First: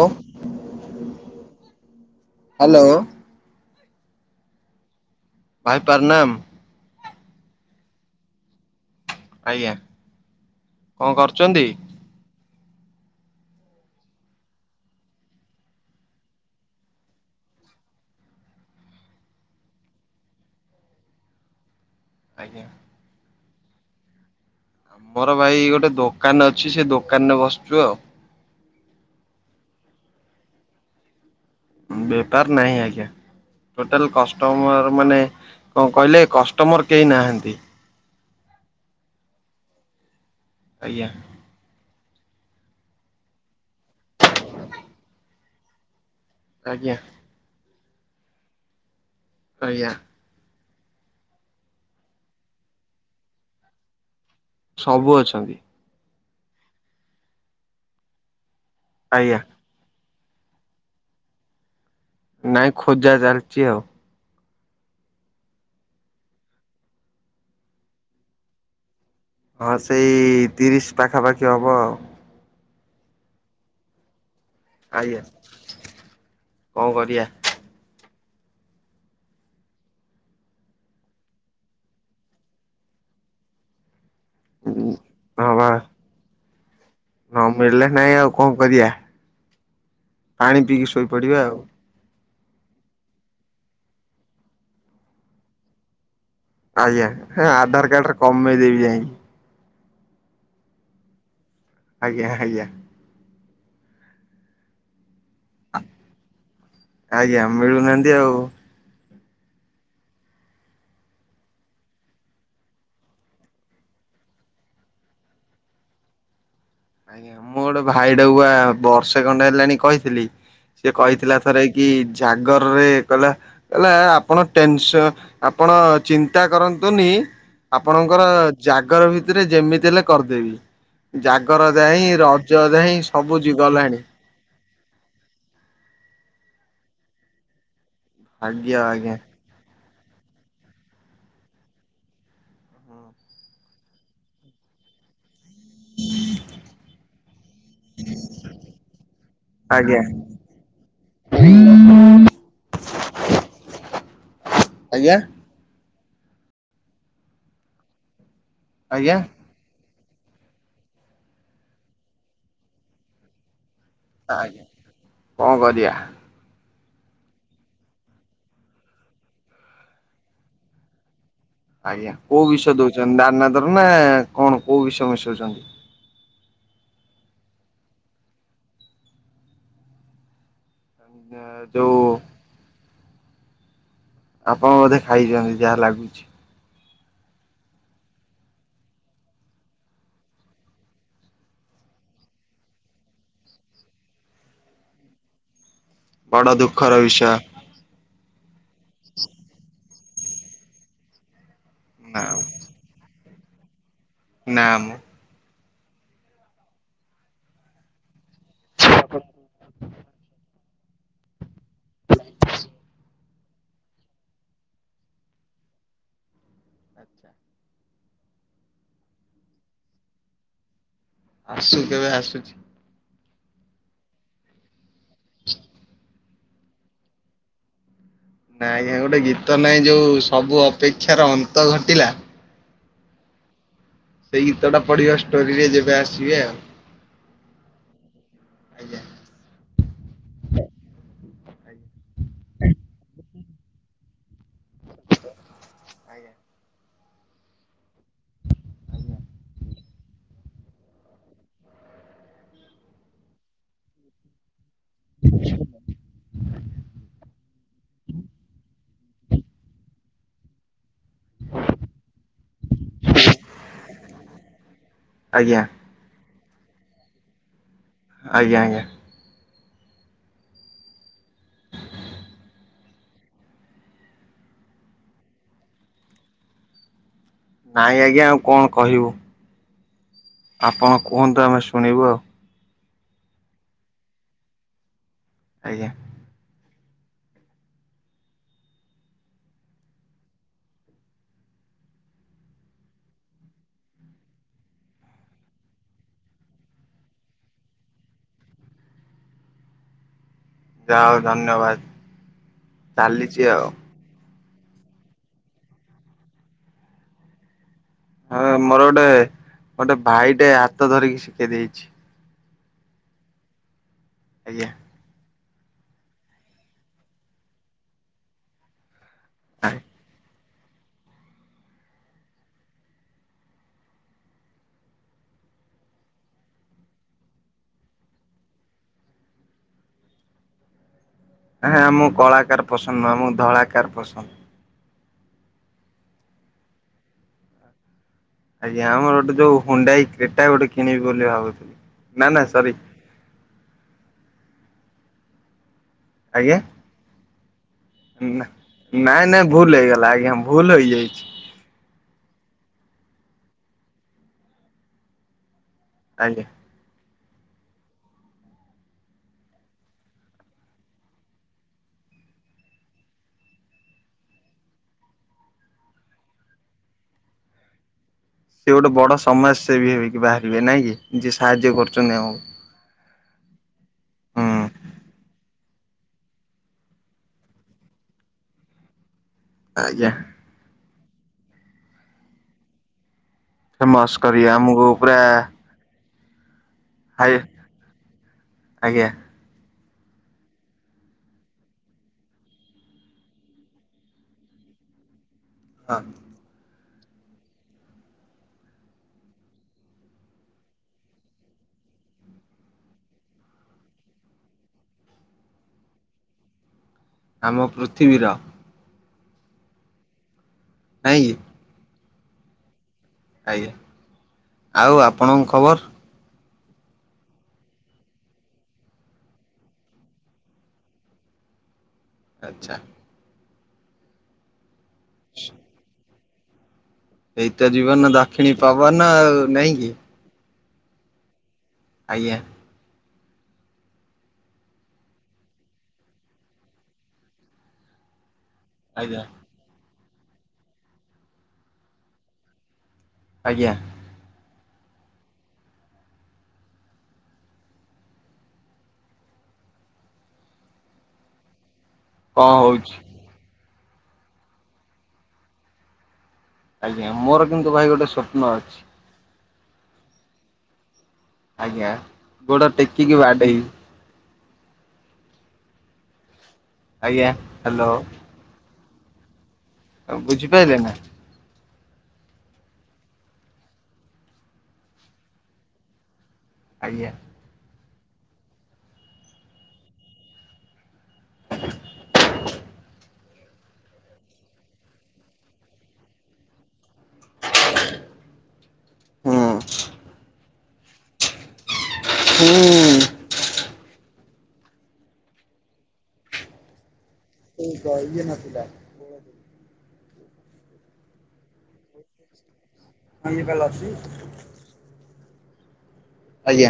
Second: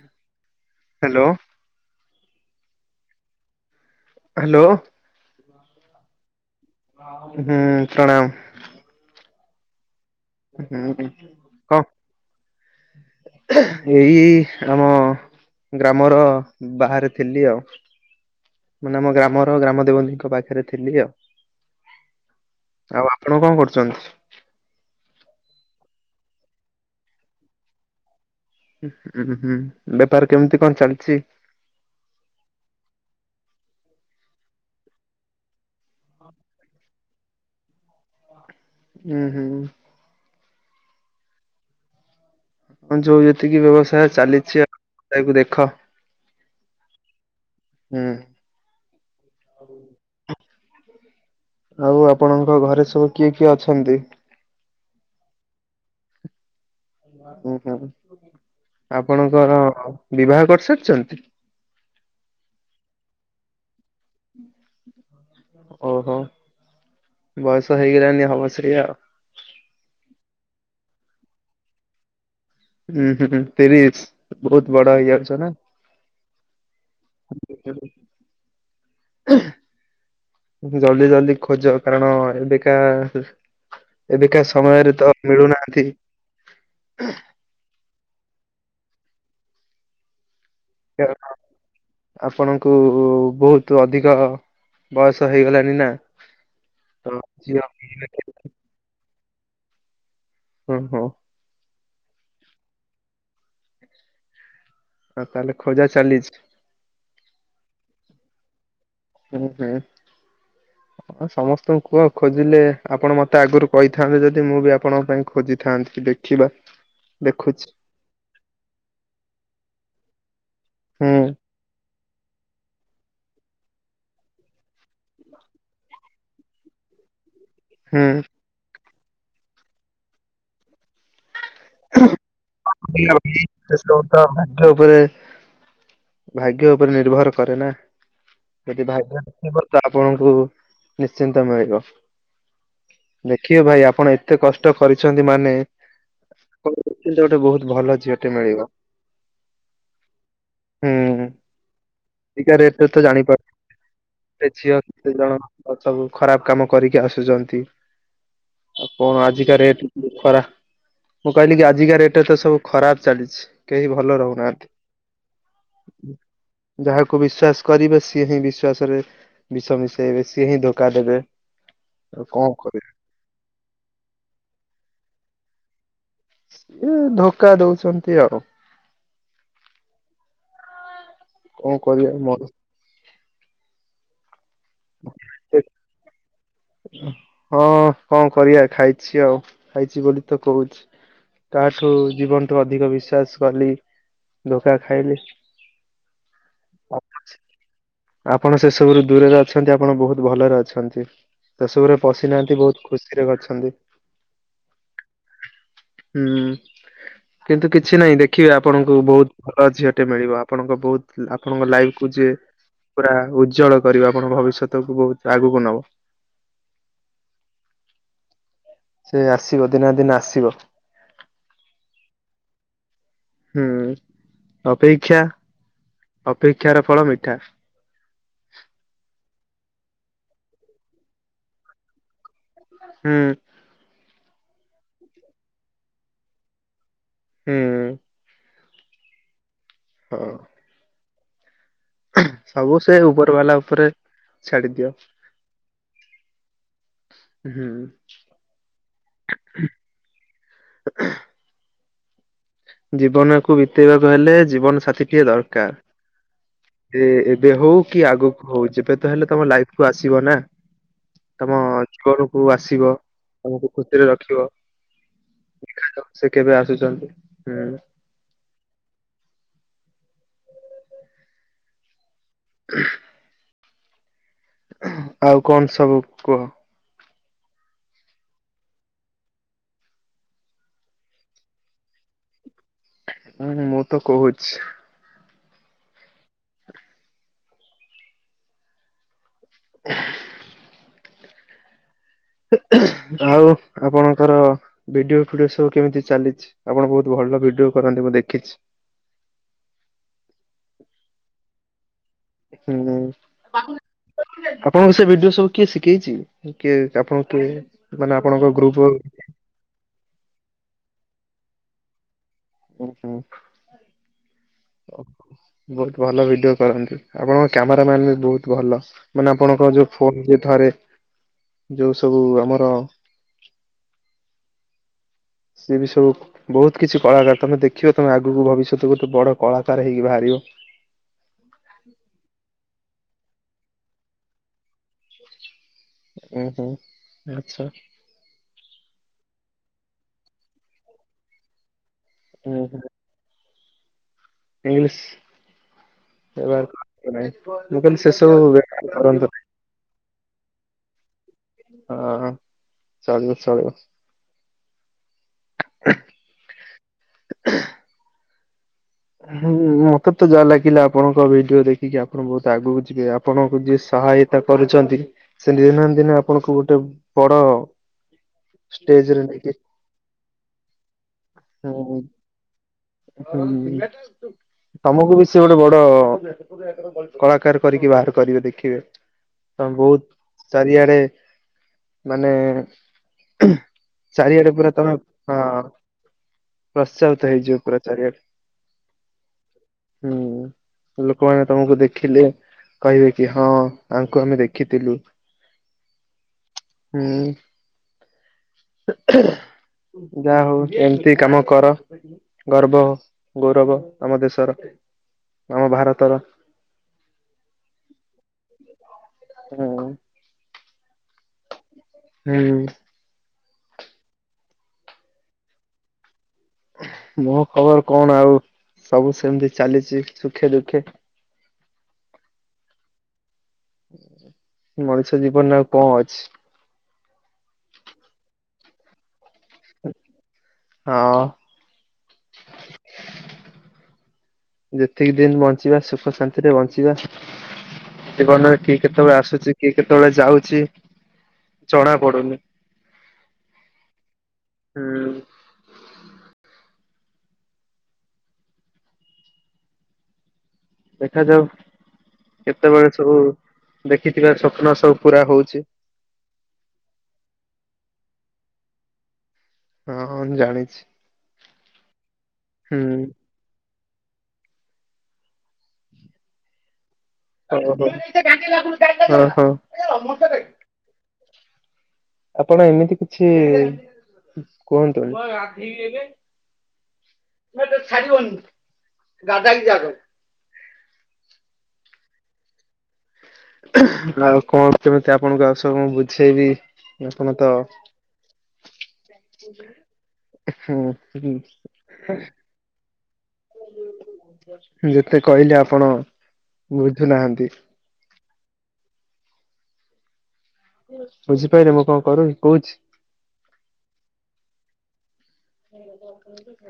ହ hello. Hello. ଭାଇ ପ୍ରନାମ୍ ହୁଁ ପ୍ରଣାମ। ଆଜ୍ଞା। ହୁଁ କଣ କରୁଛନ୍ତି କ ଏଇ ଆମ ଗ୍ରାମର ବାହାରେ ଥିଲି ଆଉ। ମାନେ ଆମ ଗ୍ରାମର ଗ୍ରାମ ଦେବତୀଙ୍କ ପାଖରେ ଥିଲି ଆଉ। ଆଜ୍ଞା। ଆଉ ଆପଣ କଣ କରୁଛନ୍ତି? ଆମର ଭାଇ ଗୋଟେ ଦୋକାନ ଅଛି, ସେ ଦୋକାନ ରେ ବସିଛୁ ଆଉ। ହୁଁ ହୁଁ ବେପାର କେମିତି କଣ ଚାଲିଚି? ବେପାର ନାହିଁ ଆଜ୍ଞା। ଟୋଟାଲ କଷ୍ଟମର ମାନେ କଣ କହିଲେ କଷ୍ଟମର କେହି ନାହାନ୍ତି। ହୁଁ ହୁଁ। ଆଜ୍ଞା। ହଁ ଯୋଉ ଯେତିକି ବ୍ୟବସାୟ ଚାଲିଚି ଆଉ ତାକୁ ଦେଖ। ଆଜ୍ଞା। ହୁଁ। ଆଜ୍ଞା। ଆଉ ଆପଣଙ୍କ ଘରେ ସବୁ କିଏ କିଏ ଅଛନ୍ତି? ସବୁ ଅଛନ୍ତି। ହ ହଁ ଆଜ୍ଞା ଆପଣଙ୍କର ବିବାହ କରିସାରିଛନ୍ତି? ନାଇଁ ଖୋଜା ଚାଲିଚି ଆଉ। ହୁଁ। ଓହୋ ବୟସ ହେଇଗଲାଣିି ହବ ସେୟା ଆଉ। ହଁ ସେଇ ତିରିଶ ପାଖାପାଖି ହବ ଆଉ। ହୁଁ ହୁଁ ତିରିଶ। ବୋହୁତ ବଡ ଆଜ୍ଞା ହେଇଯାଉଛ ନା। କଣ କରିବା। ଜଲଦି ଜଲଦି ଖୋଜ କାରଣ ଏବେକା ଏବେକା ସମୟରେ ତ ହଁ ବା ମିଳୁନାହାନ୍ତି। ନ ମିଳିଲ ନାଇଁ ଆଉ କଣ କରିଆ। ପାଣି ପିଇକି କାରଣ ଶୋଇପଡିବା ଆଉ। ଆପଣଙ୍କୁ ବୋହୁତ ଅଧିକ ବୟସ ହେଇଗଲାଣିି ନା। ତ ଆଜ୍ଞା ଝିଅ ଆଧାର ମିଳିଲେ କାର୍ଡରେ କି- କମେଇ ଦେବି ଯାଇ ହ ହୋ। ଆଜ୍ଞା ଆଜ୍ଞା।। ହଁ, ତାହେଲେ ଖୋଜା ଚାଲିଛି? ଆଜ୍ଞା, ମିଳୁନାହାଁନ୍ତି ଆଉ। ହୁଁ ହୁଁ। ହଁ ସମସ୍ତଙ୍କୁ କୁହ। ଖୋଜିଲେ ଆପଣ ମତେ ଆଗରୁ କହିଥାନ୍ତେ, ଯଦି ମୁଁ ବି ଆପଣଙ୍କ ପାଇଁ ଖୋଜିଥାନ୍ତି। ଦେଖିବା। ଆଜ୍ଞା, ମୁଁ ଦେଖୁଛି ଗୋଟେ ଭାଇଟାକୁୁଆ ବର୍ଷେ ଖଣ୍ଡେ ହେଲାଣି କହିଥିଲି। ସେ ହୁଁ କହିଥିଲା ଥରେ କି ଜାଗରରେ କହିଲା, କହିଲା ଆପଣ ଟେନସ ଆପଣ ଚିନ୍ତା କରନ୍ତୁନି! ହୁଁ। ଆପଣଙ୍କର ଜାଗର ଭିତରେ ଯେମିତି ହେଲେ କରିଦେବି। ଜାଗ ଗରଯାଇ, ରଜଯାଇ ସବୁ ଜି ଗଲାଣି। ଗ୍ୟ ଉପରେ ଭାଗ୍ୟ ଉପରେ ନିର୍ଭର କରେ ନା। ଆଜ୍ଞା ଯଦି, ଆଜ୍ଞା। ଭାଗ୍ୟରେଥିବ ତ ଆପଣଙ୍କୁ ନିଶ୍ଚିନ୍ତ ମିଳିବ। ଦେଖିବ ଭାଇ ଆପଣ ଏତେ କଷ୍ଟ କରିଛନ୍ତି ମାନେ କନ୍ତୁ, ଗୋଟେ ବହୁତ ଭଲ ଝିଅଟେ ମିଳିବ। ଆଜ୍ଞା। ବିକା ରେଟରେ ଥ ଜାଣିପାରୁ ଝିଅ ଆଜ୍ଞା କେତେଜଣ କ ସବୁ ଖରାପ କାମ କରିକି ଆସୁଛନ୍ତି। ଆଉ ଆଜ୍ଞା କଣ ଆଜିକା ରେଟ ଖରା ମୁଁ କହିଲି କି ଆଜିକା ରେଟ୍ ରେ ତ ସବୁ ଖରାପ ଚାଲିଛି। କେହି ଭଲ ଆଜ୍ଞା ରହୁନାହାଁନ୍ତି। କଣ କରିବା। ଯାହାକୁ ବିଶ୍ଵାସ କରିବେ। ସିଏ ହିଁ ବିଶ୍ଵାସରେ ବିଷ ମିଶେଇବେ। ସିଏ ହିଁ ଧୋକା ଦେବେ। ଆଜ୍ଞା, ଆଉ କୋଉ କଣ ବିଷ କରିବେ ଦଉଚନ୍ତି, ଦାନାଦାର ନା କଣ କୋଉ ବିଷ ମିଶଉଛନ୍ତି? ଏ ଧୋକା ଦଉଛନ୍ତି ଆଉ। କଣ ଯୋଉ କରିବା ମୋର? ଆପଣ ବୋଧେ ଖାଇଛନ୍ତି। ଯାହା ଲାଗୁଛି। ହଁ କଣ କରିବା! ଖାଇଛି! ଆଉ ଖାଇଛି ବୋଲି ତ କହୁଛି। କାହା ଠୁ ଜୀବନଠୁ ଅଧିକ ବିଶ୍ୱାସ କଲି ଧୋକା ଖାଇଲି। ବଡ ଦୁଃଖର ବିଷୟ! ଆପଣ ସେ ସବୁରୁ ଦୂରରେ ଅଛନ୍ତି। ଆପଣ ବହୁତ ଭଲରେ ଅଛନ୍ତି। ସେସବୁରେ ପଶିନାହାଁନ୍ତି। ବହୁତ ଖୁସିରେ ଗଛନ୍ତି। ନାଁ ମୁଁ, ହୁଁ, କିନ୍ତୁ କିଛି ନାହିଁ। ଦେଖ୍ ଦେଖିବେ, ଆପଣଙ୍କୁ ବହୁତ ଭଲ ଝିଅଟେ ମିଳିବ। ଆପଣଙ୍କ ବହୁତ ଆପଣଙ୍କ ଲାଇଫ କୁ ଯିଏ ପୁରା ଉଜ୍ଜଳ କରିବ, ଆପଣଙ୍କ ଭବିଷ୍ୟତକୁ ବହୁତ ଆଗକୁ ନବ। ଆଚ୍ଛା। ସେ ଆସିବ ଦିନେନା ଦିନ ଆସିବ। ଆସୁ କେବେ ଆସୁଛି? ହୁଁ ଅପେକ୍ଷା! ଅପେକ୍ଷାର ଫଳ ମିଠା। ନାଁ ଆଜ୍ଞା, ଗୋଟେ ଗୀତ ନାଇଁ ଯୋଉ ସବୁ ଅପେକ୍ଷାର ଅନ୍ତ ଘଟିଲା। ହୁଁ। ସେଇ ଗୀତଟା ପଢିବ। ଷ୍ଟୋରିରେ ଯେବେ ଆସିବେ ଆଉ। ହୁଁ। ଆଜ୍ଞା। ହଁ। ଆଜ୍ଞା ସବୁ ସେ ଉପର ବାଲା ଉପରେ ଛାଡି ଦିଅ। ଆଜ୍ଞା। ହୁଁ, ଜୀବନକୁ ବିତେଇବାକୁ ହେଲେ, ଜୀବନ ସାଥିଟିଏ ଦରକାର। ଏ ଏବେ ହଉ କି ଆଗକୁ ହଉ, ଯେବେ ତ ହେଲେ ତମ ଲାଇଫ କୁ ଆସିବ ନା। ତମ ଘରକୁ ଆସିବ। ତମକୁ ଖୁସିରେ ରଖିବ। ଆଜ୍ଞା। ସେ କେବେ ଆସୁଛନ୍ତି ହୁଁ। ଆଜ୍ଞା ଆଜ୍ଞା। ଆଉ କଣ ସବୁ କୁହ? ନାଇଁ ଆଜ୍ଞା ଆଉ କଣ କହିବୁ। ଆପଣ କୁହନ୍ତୁ ଆମେ ଶୁଣିବୁ ଆଉ। ହୁଁ ମୁଁ ତ କହୁଛି। ଆଜ୍ଞା। ହେଁ ଆଉ ଆପଣଙ୍କର ଭିଡିଓ ଫିଡିଓ ସବୁ କେମିତି ଚାଲିଛି ଆପଣ ବହୁତ ଭଲ। ଭଲ ଭିଡିଓ କରନ୍ତି ମୁଁ ଦେଖିଛି। [inaudible] ଯାହାହେଉ ଧନ୍ୟବାଦ। ହୁଁ। ଚାଲିଛି ଆଉ। ଆପଣଙ୍କ ସେ ଭିଡିଓ ସବୁ କିଏ ଶିଖେଇଛି କିଏ ଆପଣଙ୍କୁ କିଏ ମାନେ ହଁ ଆପଣଙ୍କ ମୋର ଗ୍ରୁପ ଗୋଟେ ଗୋଟେ ଭାଇଟେ ହାତ ଧରିକି ଶିକେଦେଇଛି। ଉଁ ହୁଁ [inaudible] ଆଜ୍ଞା। ଓହୋ। ବହୁତ ଭଲ ଭିଡିଓ କରନ୍ତି ଆପଣଙ୍କ କ୍ୟାମେର ମ୍ୟାନ ବି ବହୁତ ଭଲ ମାନେ ଆପଣଙ୍କ ଯୋଉ ହଁ ଫୋନ ଠାରେ [inaudible] ଯୋଉ ସବୁ ଆମର [inaudible] ସିଏ ବି ସବୁ ବହୁତ କିଛି କଳାକାର ତମେ ଦେଖିବ ତମେ ଆଗକୁ ଭବିଷ୍ୟତ ଗୋଟେ ବଡ କଳାକାର ହେଇକି ବାହାରି କିଏ? ହାଁ ମୁଁ କଳାକାର ପସନ୍ଦ ନୁହଁ ମୁଁ ଧଳାକାର ପସନ୍ଦ। ଉଁ ହୁଁ ଆଚ୍ଛା। ଆଜ୍ଞା ଆମର ଗୋଟେ ଯୋଉ ହୁଣ୍ଡାଇ କ୍ରିଟା ଗୋଟେ କିଣିବି ବୋଲି ଭାବୁଥିଲି ନା ନା ସରି। ଇଂଙ୍ଗଲିସ [inaudible] ଏବାର୍କ ଏମାଇଲ। ହୁଁ ନାଁ ନାଇଁ ନାଇଁ ଭୁଲ ହେଇଗଲା ଆଜ୍ଞା ଭୁଲ ହେଇଯାଇଛି। ହଁ ଚଳିବ ଚଳିବ। [inaudible] ଆଜ୍ଞା। ହୁଁ ମତେ ତ ଯାହା ଲାଗିଲା ଆପଣଙ୍କ ଭିଡିଓ ଦେଖିକି ଆପଣ ବହୁତ ଆଗକୁ ଯିବେ ଆପଣଙ୍କୁ ଯିଏ ସହାୟତା କରୁଛନ୍ତି ସେ ଦିନେ ନା ଦିନେ ଆପଣଙ୍କୁ ଗୋଟେ ବଡ ସେ ଗୋଟେ ବଡ ଷ୍ଟେଜରେ ନେଇକି ସମାଜସେବୀ ହେବିକି ବାହାରିବେ ନାଇଁ କି ଯିଏ ସାହାଯ୍ୟ ହୁଁ କରୁଛନ୍ତି ଆମକୁ। ହୁଁ ହୁଁ ତମକୁ ବି ସେ ଗୋଟେ ବଡ କଅ କଳାକାର କରିକି ବାହାର କରିବେ ଦେଖିବେ। ହ ଆଜ୍ଞା ବହୁତ ଚାରିଆଡେ ମାନେ [unintelligible] ଫେମସ୍ କରିବେ ଚାରିଆଡେ ପୁରା ଆମକୁ ତମେ ହଁ। ପ୍ରତ୍ସାହିତ ହାଇ ହେଇଯିବ ପୁର ଆଜ୍ଞା। ଚାରିଆଡେ [inaudible] ହୁଁ। ଲୋକମାନେ ତମକୁ ଦେଖିଲେ କହିବେ କି ହଁ ତାଙ୍କୁ ଆମେ ଦେଖିଥିଲୁ। ହଁ। ହୁଁ। [inaudible] ଯାହା ହଉ ଏମ୍ ତି କାମ କର। ଗର୍ବ ଗୌରବ ଆମ ଦେଶର [inaudible] ଆମ ଭାରତର। ଆମ ପୃଥିବୀର। ହୁଁ। ନାଇଁକି? ହୁଁ। ଆଜ୍ଞା [inaudible] ଆଉ ଆପଣଙ୍କ ଖବର? ମୋ ଖବର କଣ ଆଉ ସବୁ ସେମିତି ଚାଲିଛି ସୁଖେ ଦୁଃଖେ। ଆଚ୍ଛା। [inaudible] ମଣିଷ ଜୀବନରେ ଆଉ କଣ ଅଛି। ଏଇତ ଜୀବନ ଦାକ୍ଷିଣୀ ପବନ ଆଉ ନାଇଁ କିି। ହଁ ଆଜ୍ଞା। ଯେତିକି ଦିନ ବଞ୍ଚିବା ସୁଖ ଶାନ୍ତିରେ ବଞ୍ଚିବା [inaudible] ଜୀବନ ରେ କିଏ କେତେବେଳେ ଆଜ୍ଞା। ଆସୁଛି କିଏ କେତେବେଳେ ଯାଉଛି ଜଣା ପଡୁନି। ଆଜ୍ଞା। ହୁଁଉଁ। ଦେଖାଯାଉ କଣ କେତେବେଳେ ହଉଛି ସବୁ ଦେଖିଥିବା ସ୍ୱପ୍ନ ସବୁ ପୁରା ହଉଛି। ଆଜ୍ଞା ମୋର କିନ୍ତୁ ଭାଇ ଗୋଟେ ସ୍ବପ୍ନ ଅଛି। ହଁ ହଁ ମୁଁ ଜାଣିଛି। ଆଜ୍ଞା ଗୋଡ ହୁଁ। ଟେକିକି ବାଡେଇ ଆଜ୍ଞା ହଁ ହ୍ୟାଲୋ ହଁ ହଁ ହଁ। ଆଉ ବୁଝିପାରିଲେ ନା? ଆପଣ ଏମିତି କିଛି କୁହନ୍ତୁନି। ଆଜ୍ଞା। ଛାଡିବନି ଗାଦାକ ଯାର [inaudible] ଆଉ କଣ କେମିତି ଆପଣଙ୍କୁ ଆଉ ସବୁ ମୁଁ ବୁଝେଇବି। ଆପଣ ତ ହୁଁ ହୁଁ ହୁଁ। ହୁଁଉଁ। ଯେତେ କହିଲେ ଆପଣ ବୁଝୁନାହାନ୍ତି। [unintelligible] ଇଏ ନଥିଲା। ବୁଝିପାରିଲେ ମୋ ପାଖକୁ କର କୋହୁଚି।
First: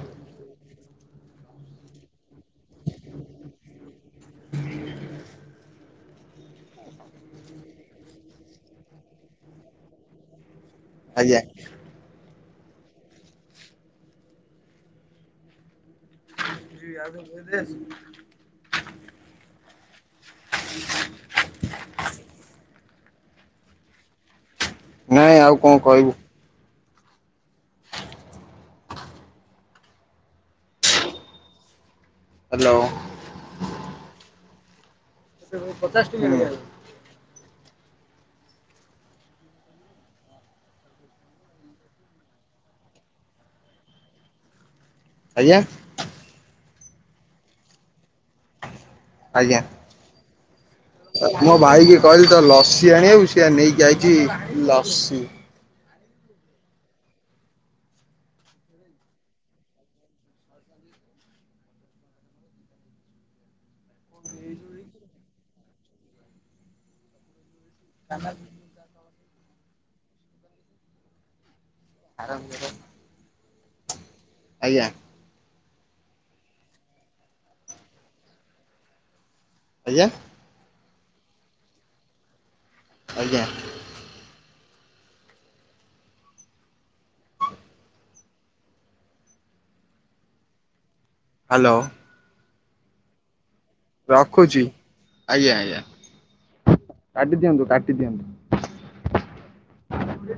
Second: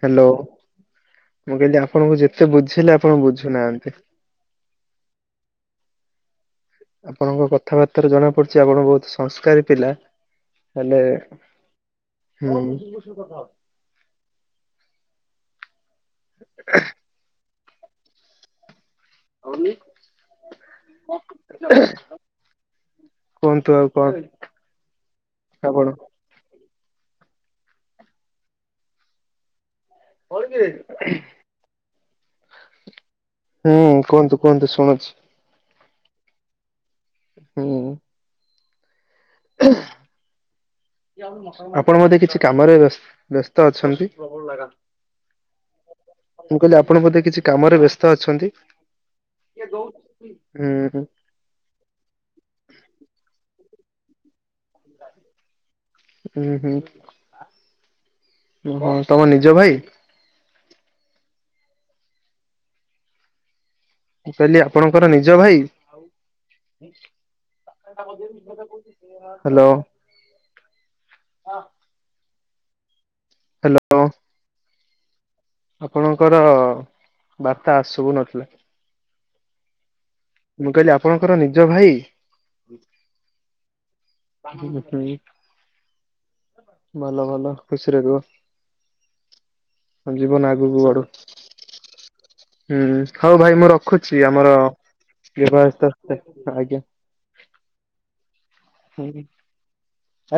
ହ୍ୟାଲୋ ମୁଁ କହିଲି ଆପଣଙ୍କୁ ଯେ ସେ ବୁଝିଲେ ଆପଣ ବୁଝୁନାହାନ୍ତି। ଆପଣଙ୍କ କଥାବାର୍ତ୍ତାରୁ ଜଣାପଡୁଛି ଆପଣ ବହୁତ ସଂସ୍କାରୀ ପିଲା। ହେଲେ ଆଜ୍ଞା। ହୁଁ କଣ ଫୁସୁରୁ ଫୁସୁରୁ କଥା ହଉଛୁ। [unintelligible] ଆଉ କୁହନ୍ତୁ ଆଉ କଣ? ନାଇଁ ଆଉ କଣ ଆପଣ କହିବୁ। କଣ କିରେ? ହ୍ୟାଲୋ ହୁଁ କୁହନ୍ତୁ କୁହନ୍ତୁ ଶୁଣୁଛି। ସେ କଣ ପଚାଶଟଙ୍କିଆ ନେଇକି [unintelligible] ହୁଁ। ଉଁହୁଁ। [unintelligible] ଆପଣ ମତେ କିଛି କାମରେ ବେସ ବ୍ୟସ୍ତ ଅଛନ୍ତି? ଆଜ୍ଞା? ମୁ କହିଲି ଆପଣ ବୋଧେ କିଛି କାମରେ ବ୍ୟସ୍ତ ଅଛନ୍ତି? ଆଜ୍ଞା। ହୁଁ [inaudible] ମୋ ଭାଇକି କହିଲି ତ ଲସି ଆଣିବାକୁ ସେ ନେଇକି ଆସିଚି [inaudible] ଲସି। ହୁଁ ହୁଁ ହଁ [inaudible] ତମ ନିଜ ଭାଇ? ମୁଁ କହିଲି ଆପଣଙ୍କର ନିଜ ଭାଇ? ହ୍ୟାଲୋ। ହାରାମଯାଦା। ହ୍ୟାଲୋ। ଆଜ୍ଞା। ଆପଣଙ୍କର ବାର୍ତ୍ତା ଆସବୁ ନଥିଲା। ଆଜ୍ଞା। ମୁଁ କହିଲି ଆପଣଙ୍କର ନିଜ ଭାଇ? ଆଜ୍ଞା। ହଁ ଭଲ ଭଲ ଖୁସିରେରୁହ। ଜୀବନ ଆଗକୁ ବଢ଼ୁ। ହ୍ୟାଲୋ ହୁଁ ହଉ ଭାଇ ମୁଁ ରଖୁଛି ଆମର ଆଜ୍ଞା ଯିବା ଆଜ୍ଞା ତ ଆଜ୍ଞା କାଟି ଦିଅନ୍ତୁ କାଟି ହୁଁ। ହ